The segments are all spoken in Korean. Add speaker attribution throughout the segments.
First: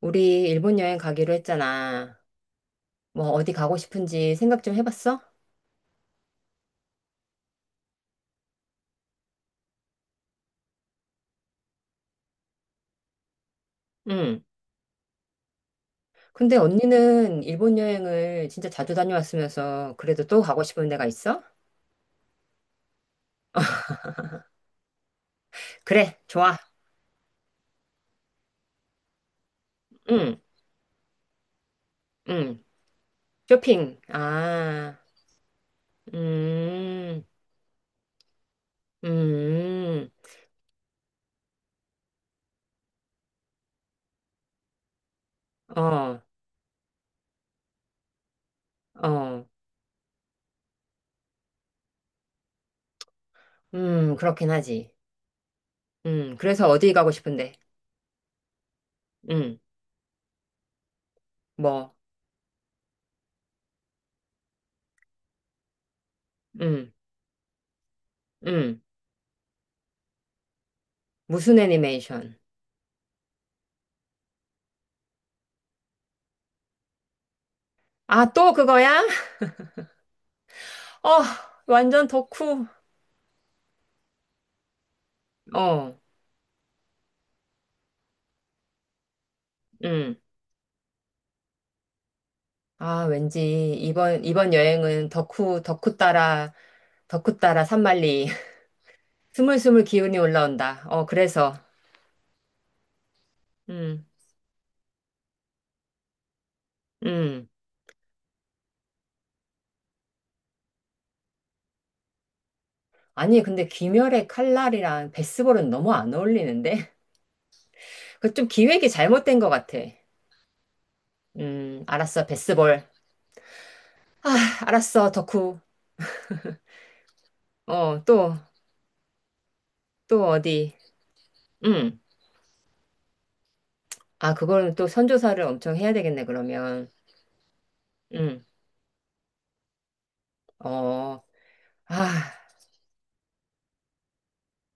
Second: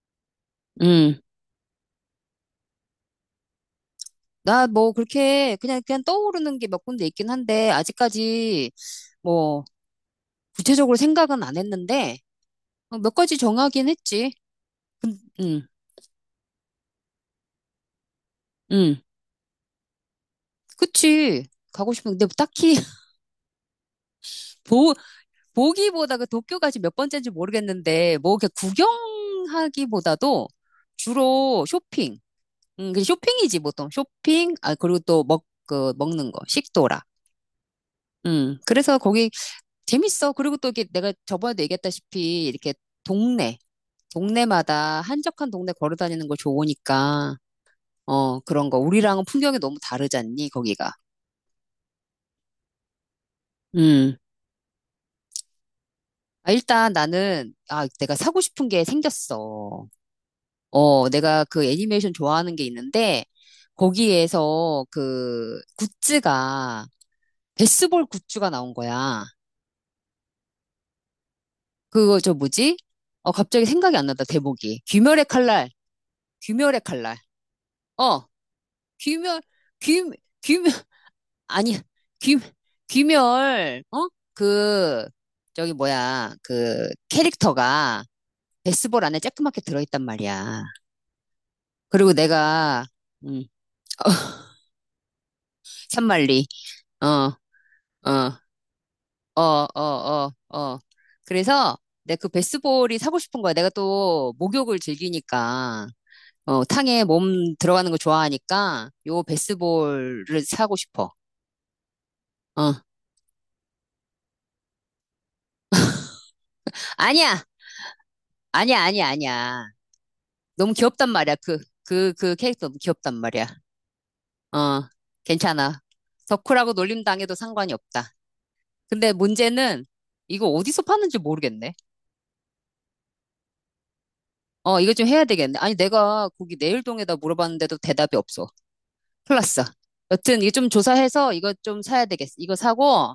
Speaker 1: 우리 일본 여행 가기로 했잖아.
Speaker 2: 음.
Speaker 1: 뭐 어디 가고 싶은지 생각 좀 해봤어?
Speaker 2: 나 뭐 그렇게 그냥 떠오르는 게 몇 군데 있긴 한데 아직까지 뭐 구체적으로 생각은 안 했는데
Speaker 1: 응.
Speaker 2: 몇 가지 정하긴 했지.
Speaker 1: 근데
Speaker 2: 응,
Speaker 1: 언니는 일본 여행을 진짜 자주 다녀왔으면서 그래도 또 가고
Speaker 2: 응.
Speaker 1: 싶은 데가 있어?
Speaker 2: 그치. 가고 싶은 근데 딱히
Speaker 1: 그래,
Speaker 2: 보
Speaker 1: 좋아.
Speaker 2: 보기보다 그 도쿄가 지몇 번째인지 모르겠는데 뭐 이렇게
Speaker 1: 응,
Speaker 2: 구경하기보다도
Speaker 1: 응.
Speaker 2: 주로 쇼핑.
Speaker 1: 쇼핑.
Speaker 2: 응, 그
Speaker 1: 아,
Speaker 2: 쇼핑이지 보통 쇼핑. 아 그리고 또 먹
Speaker 1: 음,
Speaker 2: 그 먹는 거 식도락.
Speaker 1: 음,
Speaker 2: 응. 그래서 거기 재밌어. 그리고 또 이게 내가 저번에도 얘기했다시피 이렇게 동네,
Speaker 1: 어,
Speaker 2: 동네마다 한적한 동네 걸어 다니는 거 좋으니까,
Speaker 1: 어,
Speaker 2: 그런 거. 우리랑은 풍경이 너무 다르잖니, 거기가.
Speaker 1: 그렇긴 하지.
Speaker 2: 음.
Speaker 1: 그래서 어디 가고 싶은데?
Speaker 2: 아, 일단 나는, 아,
Speaker 1: 음,
Speaker 2: 내가 사고 싶은 게 생겼어.
Speaker 1: 뭐,
Speaker 2: 내가 그 애니메이션 좋아하는 게 있는데, 거기에서
Speaker 1: 음, 음.
Speaker 2: 베스볼 굿즈가 나온 거야.
Speaker 1: 무슨 애니메이션?
Speaker 2: 그거 저 뭐지? 갑자기 생각이 안 난다, 대목이
Speaker 1: 아,
Speaker 2: 귀멸의
Speaker 1: 또
Speaker 2: 칼날.
Speaker 1: 그거야?
Speaker 2: 어. 귀멸,
Speaker 1: 어,
Speaker 2: 귀,
Speaker 1: 완전
Speaker 2: 귀멸,
Speaker 1: 덕후.
Speaker 2: 아니, 귀, 귀멸, 어?
Speaker 1: 어.
Speaker 2: 그, 저기 뭐야, 그 캐릭터가
Speaker 1: 음.
Speaker 2: 베스볼 안에 쬐끄맣게 들어있단 말이야.
Speaker 1: 아, 왠지
Speaker 2: 그리고
Speaker 1: 이번
Speaker 2: 내가,
Speaker 1: 이번
Speaker 2: 음,
Speaker 1: 여행은
Speaker 2: 어,
Speaker 1: 덕후 따라
Speaker 2: 산말리,
Speaker 1: 산만리
Speaker 2: 어, 어,
Speaker 1: 스물스물 기운이 올라온다.
Speaker 2: 어,
Speaker 1: 어,
Speaker 2: 어,
Speaker 1: 그래서.
Speaker 2: 어, 어. 그래서 내 그
Speaker 1: 음.
Speaker 2: 베스볼이 사고 싶은 거야. 내가 또 목욕을
Speaker 1: 음.
Speaker 2: 즐기니까, 탕에 몸 들어가는 거 좋아하니까 요 베스볼을 사고 싶어.
Speaker 1: 아니, 근데 귀멸의
Speaker 2: 어,
Speaker 1: 칼날이랑 베스볼은 너무 안 어울리는데? 그 좀 기획이
Speaker 2: 아니야,
Speaker 1: 잘못된 것 같아.
Speaker 2: 아니야, 아니야, 아니야.
Speaker 1: 알았어,
Speaker 2: 너무 귀엽단
Speaker 1: 베스볼.
Speaker 2: 말이야. 그 캐릭터 너무
Speaker 1: 하,
Speaker 2: 귀엽단 말이야.
Speaker 1: 알았어, 덕후.
Speaker 2: 어, 괜찮아.
Speaker 1: 어,
Speaker 2: 덕후라고
Speaker 1: 또,
Speaker 2: 놀림 당해도 상관이 없다.
Speaker 1: 또
Speaker 2: 근데
Speaker 1: 어디.
Speaker 2: 문제는
Speaker 1: 음.
Speaker 2: 이거 어디서 파는지 모르겠네.
Speaker 1: 아, 그거는 또 선조사를 엄청 해야 되겠네,
Speaker 2: 이거 좀 해야
Speaker 1: 그러면.
Speaker 2: 되겠네. 아니, 내가 거기
Speaker 1: 음.
Speaker 2: 내일동에다 물어봤는데도 대답이 없어.
Speaker 1: 어,
Speaker 2: 플러스. 여튼
Speaker 1: 아.
Speaker 2: 이거 좀 조사해서 이거 좀 사야 되겠어. 이거 사고,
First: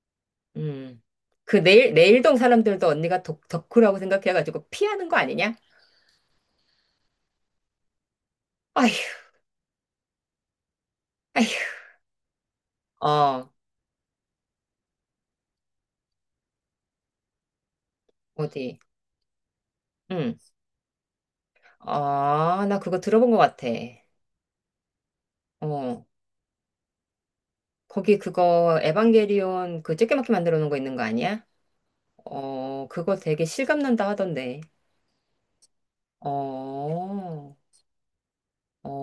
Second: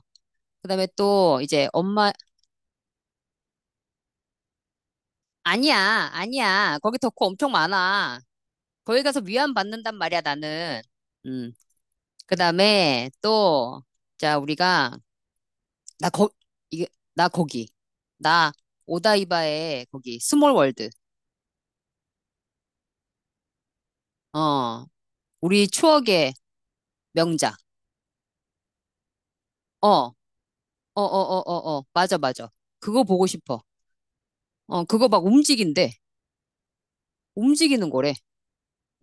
Speaker 2: 그다음에
Speaker 1: 음.
Speaker 2: 또
Speaker 1: 그
Speaker 2: 이제 엄마,
Speaker 1: 내일동 사람들도 언니가 덕후라고 생각해가지고 피하는 거 아니냐?
Speaker 2: 아니야, 아니야. 거기 덕후 엄청 많아. 거기
Speaker 1: 아휴,
Speaker 2: 가서 위안 받는단 말이야, 나는. 음.
Speaker 1: 아휴.
Speaker 2: 그다음에
Speaker 1: 어,
Speaker 2: 또, 자, 우리가 나 이게, 나 거기. 나
Speaker 1: 어디?
Speaker 2: 오다이바의 거기,
Speaker 1: 응.
Speaker 2: 스몰 월드.
Speaker 1: 아, 나 그거 들어본 것 같아.
Speaker 2: 어, 우리
Speaker 1: 어,
Speaker 2: 추억의 명작.
Speaker 1: 거기 그거 에반게리온
Speaker 2: 어,
Speaker 1: 그
Speaker 2: 어,
Speaker 1: 쬐끄맣게 만들어 놓은 거 있는 거 아니야?
Speaker 2: 맞아, 맞아.
Speaker 1: 어,
Speaker 2: 그거
Speaker 1: 그거
Speaker 2: 보고
Speaker 1: 되게
Speaker 2: 싶어.
Speaker 1: 실감 난다 하던데.
Speaker 2: 그거 막 움직인대.
Speaker 1: 어,
Speaker 2: 움직이는 거래.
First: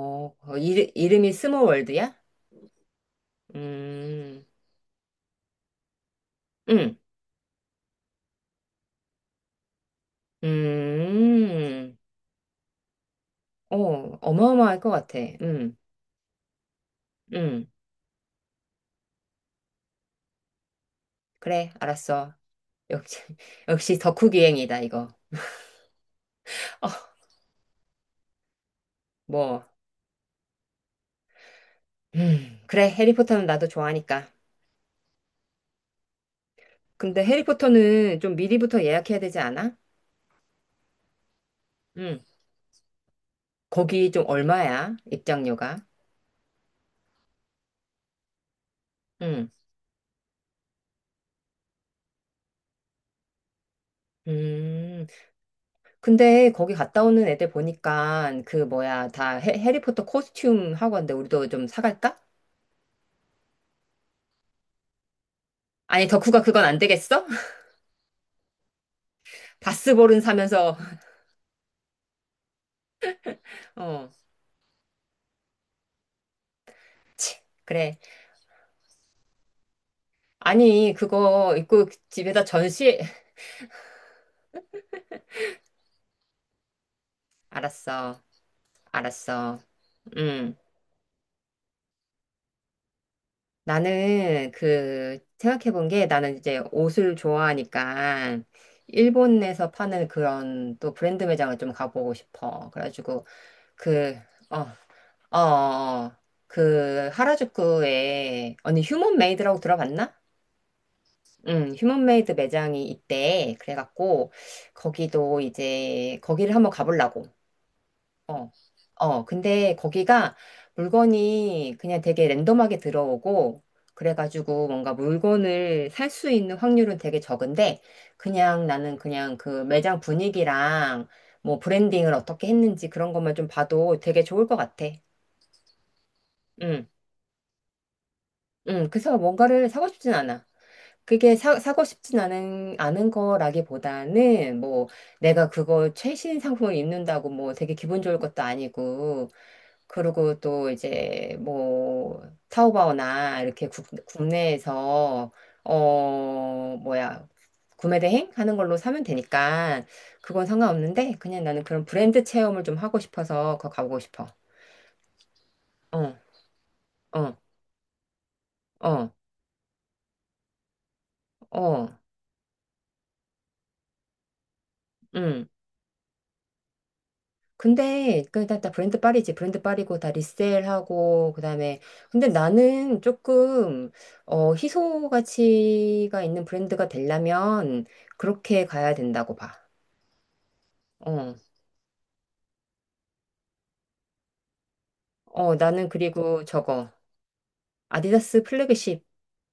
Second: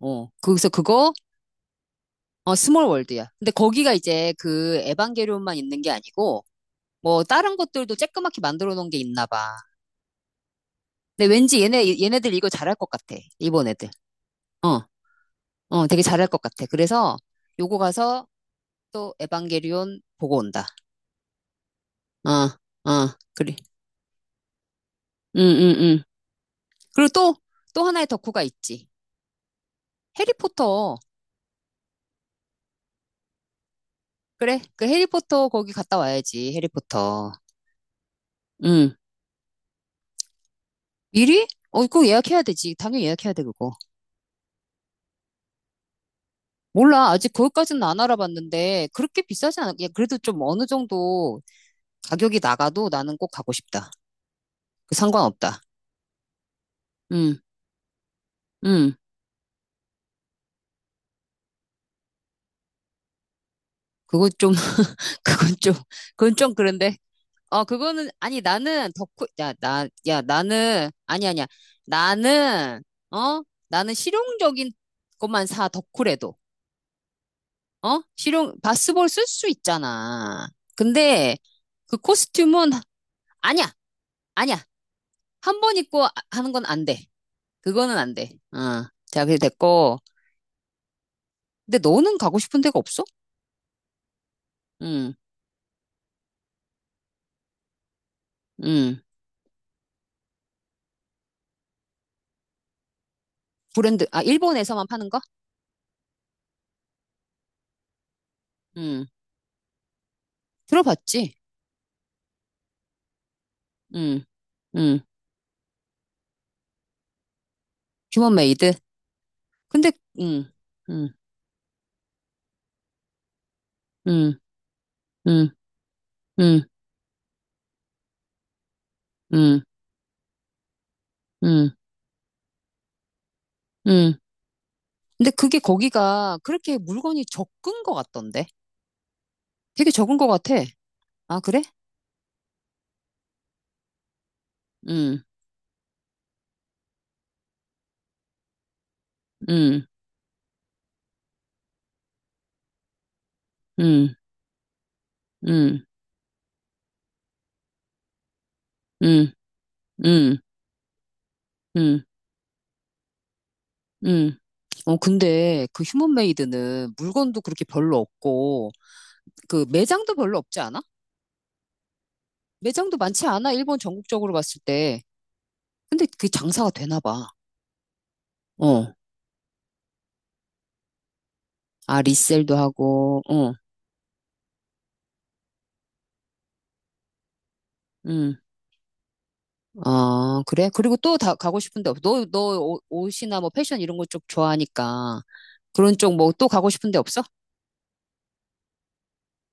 Speaker 1: 어,
Speaker 2: 거기서 그거,
Speaker 1: 이름이 스모월드야?
Speaker 2: 스몰 월드야. 근데 거기가 이제
Speaker 1: 음,
Speaker 2: 그 에반게리온만 있는 게 아니고,
Speaker 1: 음,
Speaker 2: 뭐, 다른 것들도 쬐끄맣게 만들어 놓은 게 있나 봐. 근데 왠지
Speaker 1: 음,
Speaker 2: 얘네들 이거 잘할 것 같아. 일본
Speaker 1: 어,
Speaker 2: 애들.
Speaker 1: 어마어마할
Speaker 2: 어,
Speaker 1: 것 같아.
Speaker 2: 되게 잘할 것 같아. 그래서
Speaker 1: 음.
Speaker 2: 요거 가서 또 에반게리온 보고 온다.
Speaker 1: 그래, 알았어.
Speaker 2: 아, 아,
Speaker 1: 역시,
Speaker 2: 그래.
Speaker 1: 역시 덕후 기행이다, 이거.
Speaker 2: 응, 응, 응. 그리고
Speaker 1: 어,
Speaker 2: 또, 하나의 덕후가 있지.
Speaker 1: 뭐,
Speaker 2: 해리포터.
Speaker 1: 그래, 해리포터는 나도 좋아하니까.
Speaker 2: 그래, 그 해리포터 거기 갔다 와야지,
Speaker 1: 근데
Speaker 2: 해리포터.
Speaker 1: 해리포터는 좀 미리부터
Speaker 2: 응.
Speaker 1: 예약해야 되지 않아?
Speaker 2: 미리? 그거
Speaker 1: 응.
Speaker 2: 예약해야 되지. 당연히 예약해야 돼, 그거.
Speaker 1: 거기 좀 얼마야? 입장료가?
Speaker 2: 몰라. 아직 거기까지는 안 알아봤는데, 그렇게
Speaker 1: 응.
Speaker 2: 비싸진 않아. 야, 그래도 좀 어느 정도 가격이 나가도 나는 꼭 가고 싶다. 그
Speaker 1: 음,
Speaker 2: 상관없다.
Speaker 1: 근데 거기 갔다 오는
Speaker 2: 응,
Speaker 1: 애들 보니까 그
Speaker 2: 응.
Speaker 1: 뭐야, 다 해, 해리포터 코스튬 하고 왔는데 우리도 좀 사갈까?
Speaker 2: 그건 좀, 그건 좀,
Speaker 1: 아니,
Speaker 2: 그건
Speaker 1: 덕후가
Speaker 2: 좀
Speaker 1: 그건 안
Speaker 2: 그런데.
Speaker 1: 되겠어?
Speaker 2: 그거는, 아니, 나는 덕후, 야, 나, 야,
Speaker 1: 바스볼은 사면서,
Speaker 2: 나는, 아니, 아니야. 나는, 어? 나는
Speaker 1: 어,
Speaker 2: 실용적인 것만 사, 덕후래도.
Speaker 1: 치, 그래.
Speaker 2: 어? 실용, 바스볼 쓸 수 있잖아.
Speaker 1: 아니,
Speaker 2: 근데
Speaker 1: 그거 입고
Speaker 2: 그
Speaker 1: 집에다
Speaker 2: 코스튬은,
Speaker 1: 전시.
Speaker 2: 아니야, 아니야. 한 번 입고 하는 건 안 돼. 그거는 안
Speaker 1: 알았어,
Speaker 2: 돼. 자, 그게
Speaker 1: 알았어.
Speaker 2: 됐고.
Speaker 1: 응.
Speaker 2: 근데 너는 가고 싶은 데가 없어?
Speaker 1: 나는
Speaker 2: 응,
Speaker 1: 그 생각해 본 게, 나는 이제 옷을 좋아하니까
Speaker 2: 응.
Speaker 1: 일본에서 파는 그런 또 브랜드 매장을 좀 가보고 싶어. 그래가지고
Speaker 2: 브랜드,
Speaker 1: 그,
Speaker 2: 아,
Speaker 1: 어,
Speaker 2: 일본에서만 파는 거?
Speaker 1: 어, 어, 어. 그 하라주쿠에 언니
Speaker 2: 응.
Speaker 1: 휴먼 메이드라고 들어봤나?
Speaker 2: 들어봤지?
Speaker 1: 응, 휴먼 메이드 매장이 있대.
Speaker 2: 응,
Speaker 1: 그래갖고
Speaker 2: 응.
Speaker 1: 거기도 이제 거기를 한번 가보려고. 어,
Speaker 2: 휴먼메이드.
Speaker 1: 어, 근데
Speaker 2: 근데,
Speaker 1: 거기가
Speaker 2: 응, 응.
Speaker 1: 물건이 그냥 되게 랜덤하게 들어오고,
Speaker 2: 음,
Speaker 1: 그래가지고 뭔가
Speaker 2: 음,
Speaker 1: 물건을 살 수 있는
Speaker 2: 음,
Speaker 1: 확률은 되게 적은데, 그냥 나는 그냥
Speaker 2: 음,
Speaker 1: 그 매장 분위기랑 뭐
Speaker 2: 음,
Speaker 1: 브랜딩을 어떻게 했는지 그런 것만 좀 봐도
Speaker 2: 음.
Speaker 1: 되게 좋을 것 같아.
Speaker 2: 근데 그게 거기가 그렇게
Speaker 1: 응,
Speaker 2: 물건이 적은 것 같던데?
Speaker 1: 응. 그래서 뭔가를 사고
Speaker 2: 되게
Speaker 1: 싶진
Speaker 2: 적은 것
Speaker 1: 않아.
Speaker 2: 같아.
Speaker 1: 그게
Speaker 2: 아, 그래?
Speaker 1: 사고 싶진 않은 거라기보다는 뭐
Speaker 2: 음,
Speaker 1: 내가 그거 최신 상품을 입는다고 뭐 되게 기분 좋을 것도 아니고,
Speaker 2: 음,
Speaker 1: 그리고 또 이제 뭐 타오바오나 이렇게
Speaker 2: 음,
Speaker 1: 국내에서,
Speaker 2: 음,
Speaker 1: 어, 뭐야, 구매 대행 하는 걸로 사면
Speaker 2: 음,
Speaker 1: 되니까
Speaker 2: 음,
Speaker 1: 그건 상관없는데, 그냥 나는 그런
Speaker 2: 음,
Speaker 1: 브랜드 체험을 좀 하고 싶어서 그거 가보고 싶어.
Speaker 2: 음. 근데 그
Speaker 1: 어,
Speaker 2: 휴먼메이드는
Speaker 1: 어,
Speaker 2: 물건도 그렇게 별로 없고,
Speaker 1: 어,
Speaker 2: 그 매장도 별로 없지 않아?
Speaker 1: 어,
Speaker 2: 매장도 많지 않아? 일본 전국적으로 봤을 때.
Speaker 1: 음.
Speaker 2: 근데 그 장사가 되나 봐.
Speaker 1: 근데 그다 다
Speaker 2: 어.
Speaker 1: 브랜드 빨이지, 브랜드 빨이고 다 리셀하고 그다음에,
Speaker 2: 아,
Speaker 1: 근데
Speaker 2: 리셀도
Speaker 1: 나는
Speaker 2: 하고,
Speaker 1: 조금 어, 희소 가치가 있는 브랜드가 되려면
Speaker 2: 응.
Speaker 1: 그렇게 가야 된다고 봐.
Speaker 2: 아, 그래? 그리고 또 다
Speaker 1: 어,
Speaker 2: 가고 싶은데 없어. 너 옷이나 뭐 패션 이런 거 쪽 좋아하니까.
Speaker 1: 어, 나는
Speaker 2: 그런 쪽 뭐
Speaker 1: 그리고
Speaker 2: 또 가고
Speaker 1: 저거,
Speaker 2: 싶은데 없어?
Speaker 1: 아디다스 플래그십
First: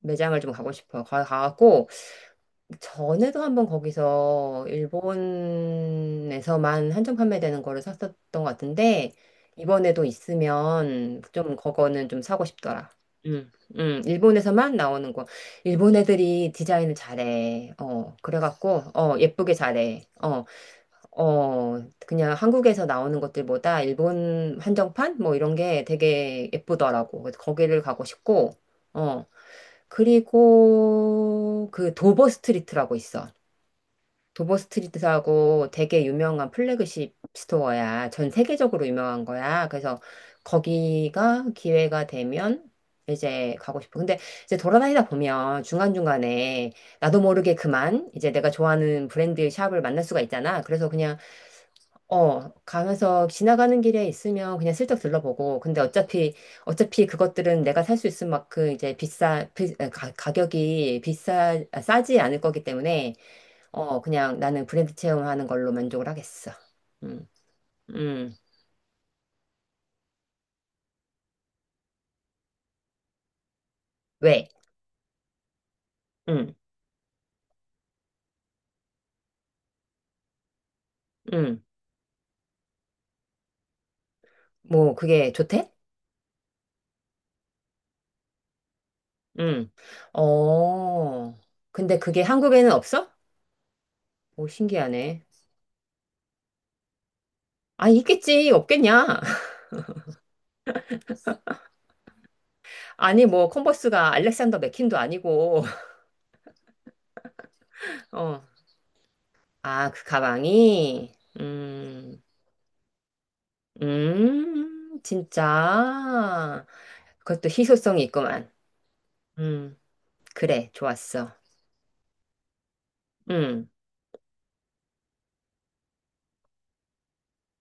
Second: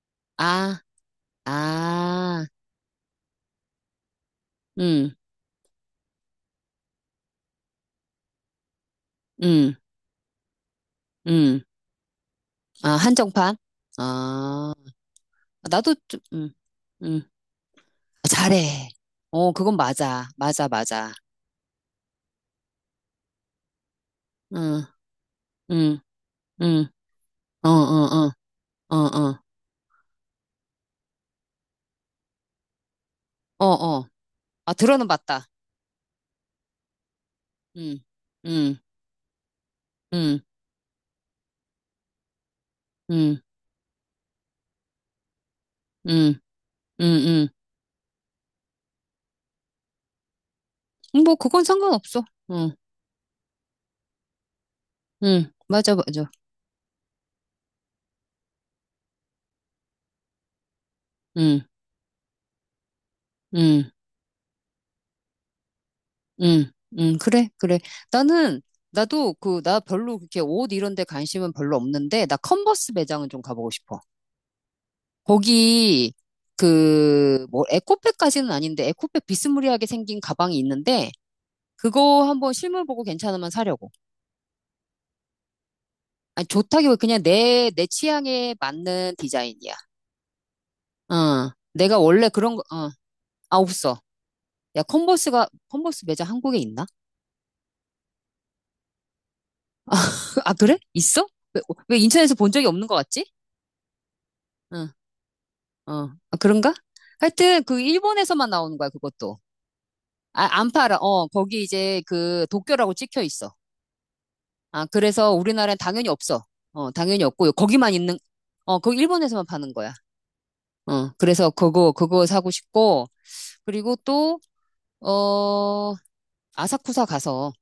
Speaker 1: 매장을 좀 가고
Speaker 2: 아,
Speaker 1: 싶어. 가고
Speaker 2: 아,
Speaker 1: 전에도 한번 거기서
Speaker 2: 음,
Speaker 1: 일본에서만 한정 판매되는 거를 샀었던 것 같은데,
Speaker 2: 음,
Speaker 1: 이번에도 있으면 좀
Speaker 2: 음.
Speaker 1: 그거는 좀 사고
Speaker 2: 아,
Speaker 1: 싶더라. 응,
Speaker 2: 한정판?
Speaker 1: 응,
Speaker 2: 아,
Speaker 1: 일본에서만 나오는 거.
Speaker 2: 나도
Speaker 1: 일본
Speaker 2: 좀,
Speaker 1: 애들이 디자인을
Speaker 2: 음.
Speaker 1: 잘해. 어,
Speaker 2: 아,
Speaker 1: 그래갖고,
Speaker 2: 잘해.
Speaker 1: 어, 예쁘게
Speaker 2: 그건
Speaker 1: 잘해.
Speaker 2: 맞아.
Speaker 1: 어.
Speaker 2: 맞아, 맞아.
Speaker 1: 어, 그냥 한국에서 나오는 것들보다 일본
Speaker 2: 응,
Speaker 1: 한정판? 뭐 이런 게
Speaker 2: 응,
Speaker 1: 되게
Speaker 2: 응.
Speaker 1: 예쁘더라고. 그래서
Speaker 2: 어, 어,
Speaker 1: 거기를 가고
Speaker 2: 어,
Speaker 1: 싶고,
Speaker 2: 어,
Speaker 1: 어,
Speaker 2: 어,
Speaker 1: 그리고 그 도버 스트리트라고 있어.
Speaker 2: 어, 어.
Speaker 1: 도버
Speaker 2: 아, 들어는 봤다.
Speaker 1: 스트리트라고 되게 유명한 플래그십
Speaker 2: 응,
Speaker 1: 스토어야. 전
Speaker 2: 응,
Speaker 1: 세계적으로 유명한 거야. 그래서
Speaker 2: 응,
Speaker 1: 거기가 기회가 되면
Speaker 2: 응,
Speaker 1: 이제 가고 싶어. 근데 이제 돌아다니다 보면
Speaker 2: 응,
Speaker 1: 중간중간에 나도
Speaker 2: 응,
Speaker 1: 모르게 그만 이제 내가 좋아하는 브랜드 샵을 만날 수가 있잖아. 그래서 그냥,
Speaker 2: 응. 뭐, 그건 상관없어.
Speaker 1: 어,
Speaker 2: 응.
Speaker 1: 가면서 지나가는 길에 있으면 그냥 슬쩍
Speaker 2: 응,
Speaker 1: 들러보고, 근데
Speaker 2: 맞아, 맞아.
Speaker 1: 어차피, 어차피 그것들은 내가 살 수 있을 만큼 이제 비싸, 비- 아, 가, 가격이
Speaker 2: 응,
Speaker 1: 싸지 않을 거기 때문에,
Speaker 2: 응,
Speaker 1: 어, 그냥 나는 브랜드 체험하는 걸로 만족을 하겠어.
Speaker 2: 응, 응,
Speaker 1: 음,
Speaker 2: 그래, 그래.
Speaker 1: 음,
Speaker 2: 나는, 나도 그, 나 별로 그렇게 옷 이런 데 관심은 별로 없는데, 나 컨버스 매장은 좀 가보고 싶어.
Speaker 1: 왜?
Speaker 2: 거기,
Speaker 1: 음,
Speaker 2: 그, 뭐, 에코백까지는 아닌데, 에코백 비스무리하게 생긴 가방이 있는데,
Speaker 1: 음,
Speaker 2: 그거 한번 실물 보고 괜찮으면 사려고.
Speaker 1: 뭐, 그게 좋대?
Speaker 2: 아니, 좋다기보다 그냥 내 취향에 맞는
Speaker 1: 음,
Speaker 2: 디자인이야.
Speaker 1: 어, 근데
Speaker 2: 내가
Speaker 1: 그게
Speaker 2: 원래 그런 거,
Speaker 1: 한국에는 없어?
Speaker 2: 아, 없어.
Speaker 1: 오,
Speaker 2: 야,
Speaker 1: 신기하네.
Speaker 2: 컨버스 매장 한국에 있나?
Speaker 1: 아, 있겠지, 없겠냐?
Speaker 2: 아, 아, 그래? 있어? 왜, 왜 인천에서 본 적이 없는 것 같지?
Speaker 1: 아니, 뭐, 컨버스가 알렉산더
Speaker 2: 응,
Speaker 1: 맥퀸도 아니고.
Speaker 2: 어. 아, 그런가? 하여튼, 그,
Speaker 1: 어.
Speaker 2: 일본에서만 나오는 거야, 그것도.
Speaker 1: 아, 그
Speaker 2: 아, 안 팔아.
Speaker 1: 가방이?
Speaker 2: 거기 이제
Speaker 1: 음,
Speaker 2: 그, 도쿄라고 찍혀 있어. 아, 그래서 우리나라엔 당연히 없어.
Speaker 1: 진짜.
Speaker 2: 당연히
Speaker 1: 그것도
Speaker 2: 없고, 거기만
Speaker 1: 희소성이
Speaker 2: 있는,
Speaker 1: 있구만.
Speaker 2: 거기 일본에서만 파는
Speaker 1: 음,
Speaker 2: 거야.
Speaker 1: 그래, 좋았어.
Speaker 2: 그래서 그거 사고 싶고,
Speaker 1: 음,
Speaker 2: 그리고 또, 어, 아사쿠사 가서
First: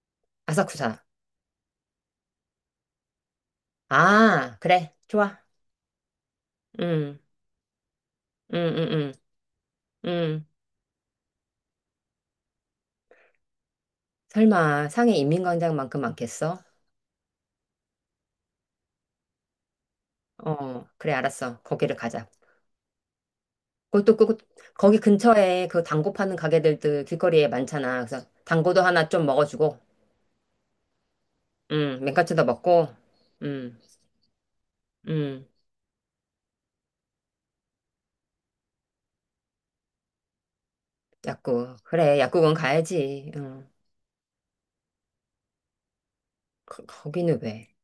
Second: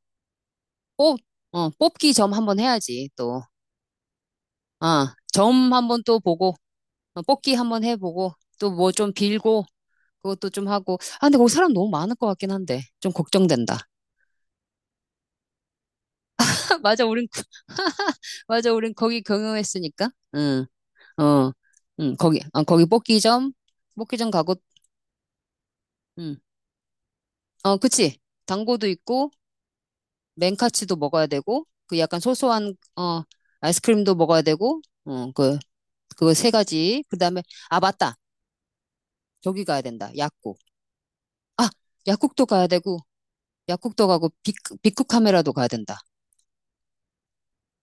Speaker 1: 아사쿠사.
Speaker 2: 뽑, 뽑기 점 한번 해야지, 또.
Speaker 1: 아, 그래,
Speaker 2: 아,
Speaker 1: 좋아.
Speaker 2: 점 한번 또 보고,
Speaker 1: 음,
Speaker 2: 뽑기 한번 해보고,
Speaker 1: 음,
Speaker 2: 또 뭐
Speaker 1: 음,
Speaker 2: 좀 빌고,
Speaker 1: 음, 음.
Speaker 2: 그것도 좀 하고. 아, 근데 거기 사람 너무 많을 것 같긴 한데. 좀 걱정된다.
Speaker 1: 설마 상해 인민광장만큼 많겠어?
Speaker 2: 맞아, 우린, 맞아, 우린 거기 경영했으니까. 응,
Speaker 1: 어, 그래,
Speaker 2: 어,
Speaker 1: 알았어. 거기를
Speaker 2: 응,
Speaker 1: 가자.
Speaker 2: 거기, 거기
Speaker 1: 그것도 그,
Speaker 2: 뽑기점
Speaker 1: 그,
Speaker 2: 가고,
Speaker 1: 거기 근처에 그 단고 파는
Speaker 2: 응,
Speaker 1: 가게들도 길거리에 많잖아.
Speaker 2: 그치.
Speaker 1: 그래서 단고도
Speaker 2: 당고도
Speaker 1: 하나 좀
Speaker 2: 있고,
Speaker 1: 먹어주고,
Speaker 2: 맨카츠도 먹어야 되고, 그 약간
Speaker 1: 맨카츠도
Speaker 2: 소소한,
Speaker 1: 먹고, 음,
Speaker 2: 아이스크림도 먹어야 되고,
Speaker 1: 음.
Speaker 2: 그 세 가지. 그 다음에, 아, 맞다. 저기 가야 된다. 약국. 아,
Speaker 1: 약국. 그래,
Speaker 2: 약국도
Speaker 1: 약국은
Speaker 2: 가야 되고,
Speaker 1: 가야지. 응.
Speaker 2: 약국도 가고, 빅쿠 카메라도 가야 된다.
Speaker 1: 거, 거기는 왜?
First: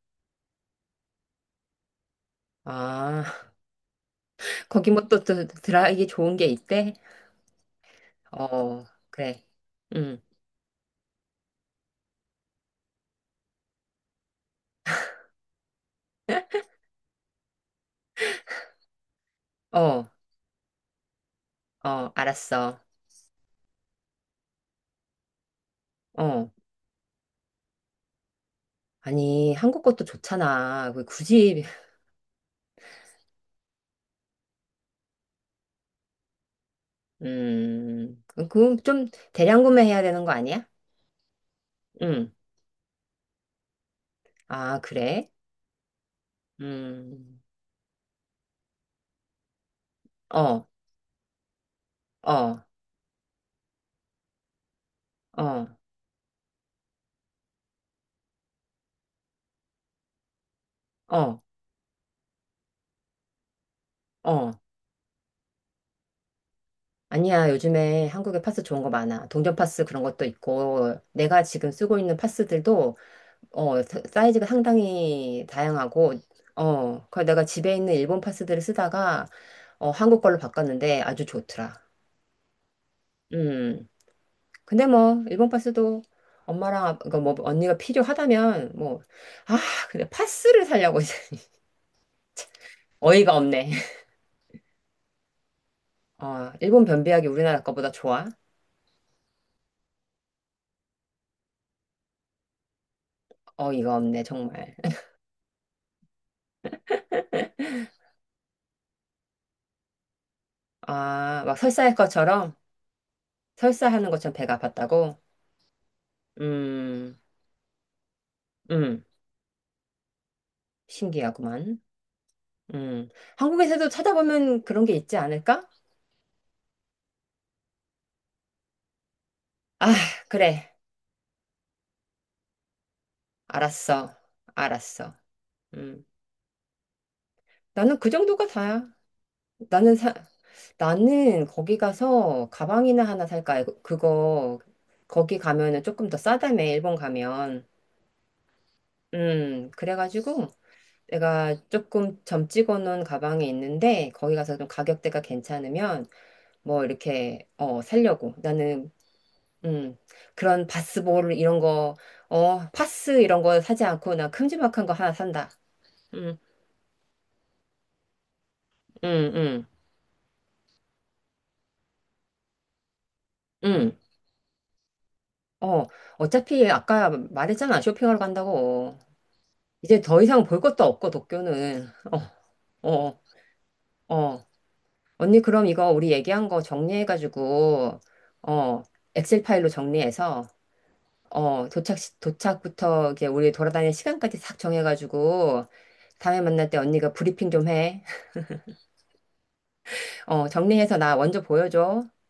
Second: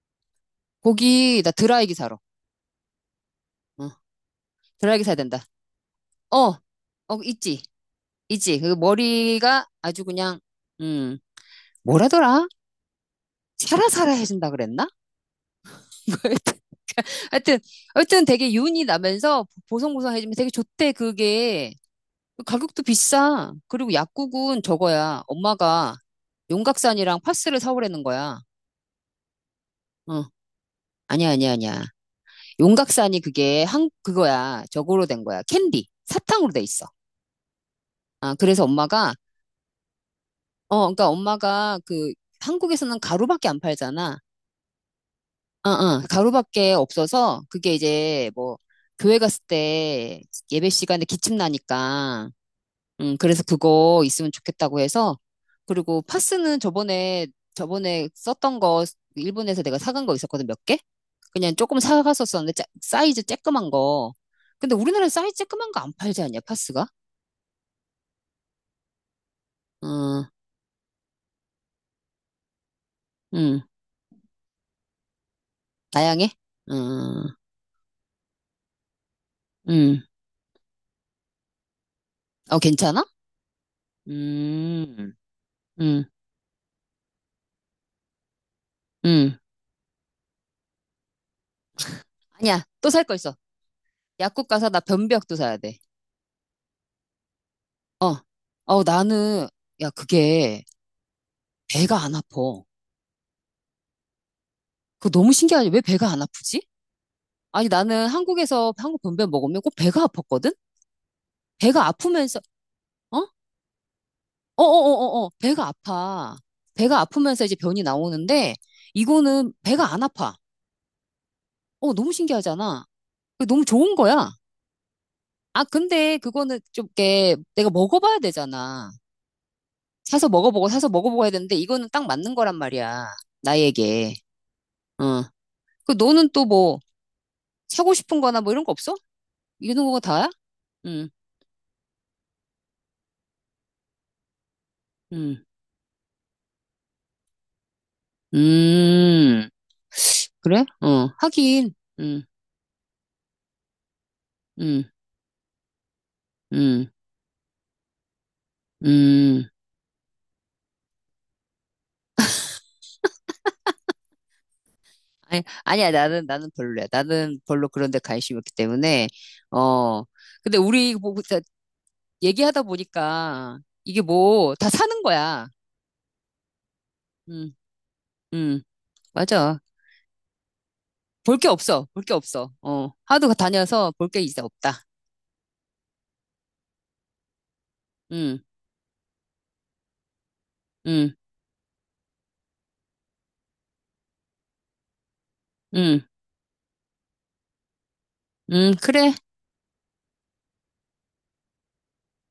Speaker 2: 거기, 나 드라이기 사러.
Speaker 1: 아,
Speaker 2: 어,
Speaker 1: 거기
Speaker 2: 드라이기
Speaker 1: 뭐
Speaker 2: 사야
Speaker 1: 또
Speaker 2: 된다.
Speaker 1: 드라 이기
Speaker 2: 어,
Speaker 1: 좋은 게 있대?
Speaker 2: 있지, 있지. 그
Speaker 1: 어, 그래.
Speaker 2: 머리가 아주
Speaker 1: 응.
Speaker 2: 그냥, 음, 뭐라더라? 사라사라 해준다 그랬나? 뭐 하여튼, 하여튼 되게 윤이 나면서
Speaker 1: 어,
Speaker 2: 보송보송해지면 되게 좋대, 그게.
Speaker 1: 어, 알았어.
Speaker 2: 가격도 비싸. 그리고 약국은 저거야. 엄마가
Speaker 1: 어.
Speaker 2: 용각산이랑 파스를 사오라는 거야.
Speaker 1: 아니, 한국 것도
Speaker 2: 어,
Speaker 1: 좋잖아. 왜
Speaker 2: 아니야, 아니야,
Speaker 1: 굳이,
Speaker 2: 아니야. 용각산이 그게 그거야. 저거로 된 거야. 캔디. 사탕으로 돼 있어. 아,
Speaker 1: 그,
Speaker 2: 그래서
Speaker 1: 그 좀 대량 구매해야 되는 거 아니야?
Speaker 2: 그러니까 엄마가 그
Speaker 1: 응.
Speaker 2: 한국에서는 가루밖에 안 팔잖아.
Speaker 1: 아, 그래?
Speaker 2: 가루밖에
Speaker 1: 음,
Speaker 2: 없어서 그게 이제 뭐 교회 갔을 때
Speaker 1: 어,
Speaker 2: 예배 시간에 기침 나니까
Speaker 1: 어,
Speaker 2: 그래서 그거 있으면 좋겠다고 해서
Speaker 1: 어,
Speaker 2: 그리고 파스는 저번에 썼던 거 일본에서 내가 사간 거 있었거든 몇 개?
Speaker 1: 어,
Speaker 2: 그냥 조금 사갔었었는데 사이즈 쬐끄만 거.
Speaker 1: 어.
Speaker 2: 근데 우리나라에 사이즈 쬐끄만 거 안 팔지 않냐 파스가?
Speaker 1: 아니야, 요즘에 한국에 파스 좋은 거 많아. 동전 파스 그런 것도
Speaker 2: 어
Speaker 1: 있고, 내가 지금 쓰고 있는 파스들도,
Speaker 2: 음
Speaker 1: 어, 사이즈가 상당히 다양하고,
Speaker 2: 다양해? 어
Speaker 1: 어, 그 내가 집에 있는 일본 파스들을 쓰다가, 어,
Speaker 2: 음,
Speaker 1: 한국 걸로 바꿨는데 아주 좋더라.
Speaker 2: 어 괜찮아?
Speaker 1: 음. 근데
Speaker 2: 음,
Speaker 1: 뭐, 일본 파스도
Speaker 2: 음,
Speaker 1: 엄마랑, 그니까 뭐, 언니가 필요하다면, 뭐,
Speaker 2: 음
Speaker 1: 아, 근데 파스를 살려고 이제
Speaker 2: 아니야 또 살 거
Speaker 1: 어이가
Speaker 2: 있어.
Speaker 1: 없네.
Speaker 2: 약국 가서 나 변비약도 사야 돼.
Speaker 1: 어, 일본 변비약이 우리나라 거보다
Speaker 2: 어.
Speaker 1: 좋아?
Speaker 2: 나는, 야, 그게 배가 안 아파.
Speaker 1: 어이가 없네, 정말.
Speaker 2: 그거 너무 신기하지? 왜 배가 안 아프지? 아니, 나는 한국에서 한국 변비약 먹으면 꼭 배가 아팠거든?
Speaker 1: 아, 막
Speaker 2: 배가
Speaker 1: 설사할
Speaker 2: 아프면서,
Speaker 1: 것처럼?
Speaker 2: 어?
Speaker 1: 설사하는 것처럼 배가 아팠다고?
Speaker 2: 어어어어어, 배가 아파. 배가
Speaker 1: 음,
Speaker 2: 아프면서 이제 변이 나오는데,
Speaker 1: 음,
Speaker 2: 이거는 배가 안 아파.
Speaker 1: 신기하구만.
Speaker 2: 너무 신기하잖아.
Speaker 1: 음,
Speaker 2: 그 너무
Speaker 1: 한국에서도
Speaker 2: 좋은 거야.
Speaker 1: 찾아보면 그런 게 있지
Speaker 2: 아,
Speaker 1: 않을까?
Speaker 2: 근데 그거는 좀, 이렇게 내가 먹어봐야 되잖아.
Speaker 1: 아,
Speaker 2: 사서 먹어보고,
Speaker 1: 그래.
Speaker 2: 사서 먹어보고 해야 되는데, 이거는 딱 맞는 거란 말이야.
Speaker 1: 알았어.
Speaker 2: 나에게.
Speaker 1: 알았어.
Speaker 2: 어. 그
Speaker 1: 음,
Speaker 2: 너는 또 뭐 사고
Speaker 1: 나는 그
Speaker 2: 싶은 거나
Speaker 1: 정도가
Speaker 2: 뭐 이런 거
Speaker 1: 다야.
Speaker 2: 없어? 이런
Speaker 1: 나는
Speaker 2: 거
Speaker 1: 사,
Speaker 2: 다야? 응,
Speaker 1: 나는 거기 가서 가방이나 하나 살까? 그거,
Speaker 2: 응,
Speaker 1: 거기 가면은 조금 더 싸다며, 일본 가면.
Speaker 2: 음,
Speaker 1: 그래가지고
Speaker 2: 그래?
Speaker 1: 내가
Speaker 2: 하긴, 응,
Speaker 1: 조금 점찍어 놓은 가방이 있는데, 거기 가서 좀
Speaker 2: 응,
Speaker 1: 가격대가 괜찮으면 뭐
Speaker 2: 응,
Speaker 1: 이렇게, 어, 살려고. 나는
Speaker 2: 응.
Speaker 1: 음, 그런 바스볼 이런 거, 어, 파스 이런 거 사지 않고 나 큼지막한 거 하나
Speaker 2: 아니,
Speaker 1: 산다.
Speaker 2: 아니야,
Speaker 1: 음,
Speaker 2: 나는 별로야. 나는 별로 그런 데 관심이 없기
Speaker 1: 음,
Speaker 2: 때문에,
Speaker 1: 음,
Speaker 2: 어. 근데 우리 뭐, 진짜 얘기하다 보니까
Speaker 1: 음,
Speaker 2: 이게 뭐, 다 사는 거야.
Speaker 1: 어, 어차피 아까
Speaker 2: 응,
Speaker 1: 말했잖아, 쇼핑하러
Speaker 2: 응,
Speaker 1: 간다고.
Speaker 2: 맞아.
Speaker 1: 이제 더 이상 볼 것도 없고
Speaker 2: 볼 게 없어.
Speaker 1: 도쿄는.
Speaker 2: 볼 게 없어.
Speaker 1: 어,
Speaker 2: 하도 다녀서 볼
Speaker 1: 어,
Speaker 2: 게 이제
Speaker 1: 어.
Speaker 2: 없다.
Speaker 1: 언니 그럼 이거 우리 얘기한 거 정리해가지고,
Speaker 2: 응,
Speaker 1: 어, 엑셀 파일로 정리해서,
Speaker 2: 응,
Speaker 1: 어, 도착, 도착부터 이제 우리 돌아다닐 시간까지 싹 정해가지고
Speaker 2: 응,
Speaker 1: 다음에 만날 때 언니가 브리핑 좀 해.
Speaker 2: 응, 그래.
Speaker 1: 어, 정리해서 나 먼저 보여줘.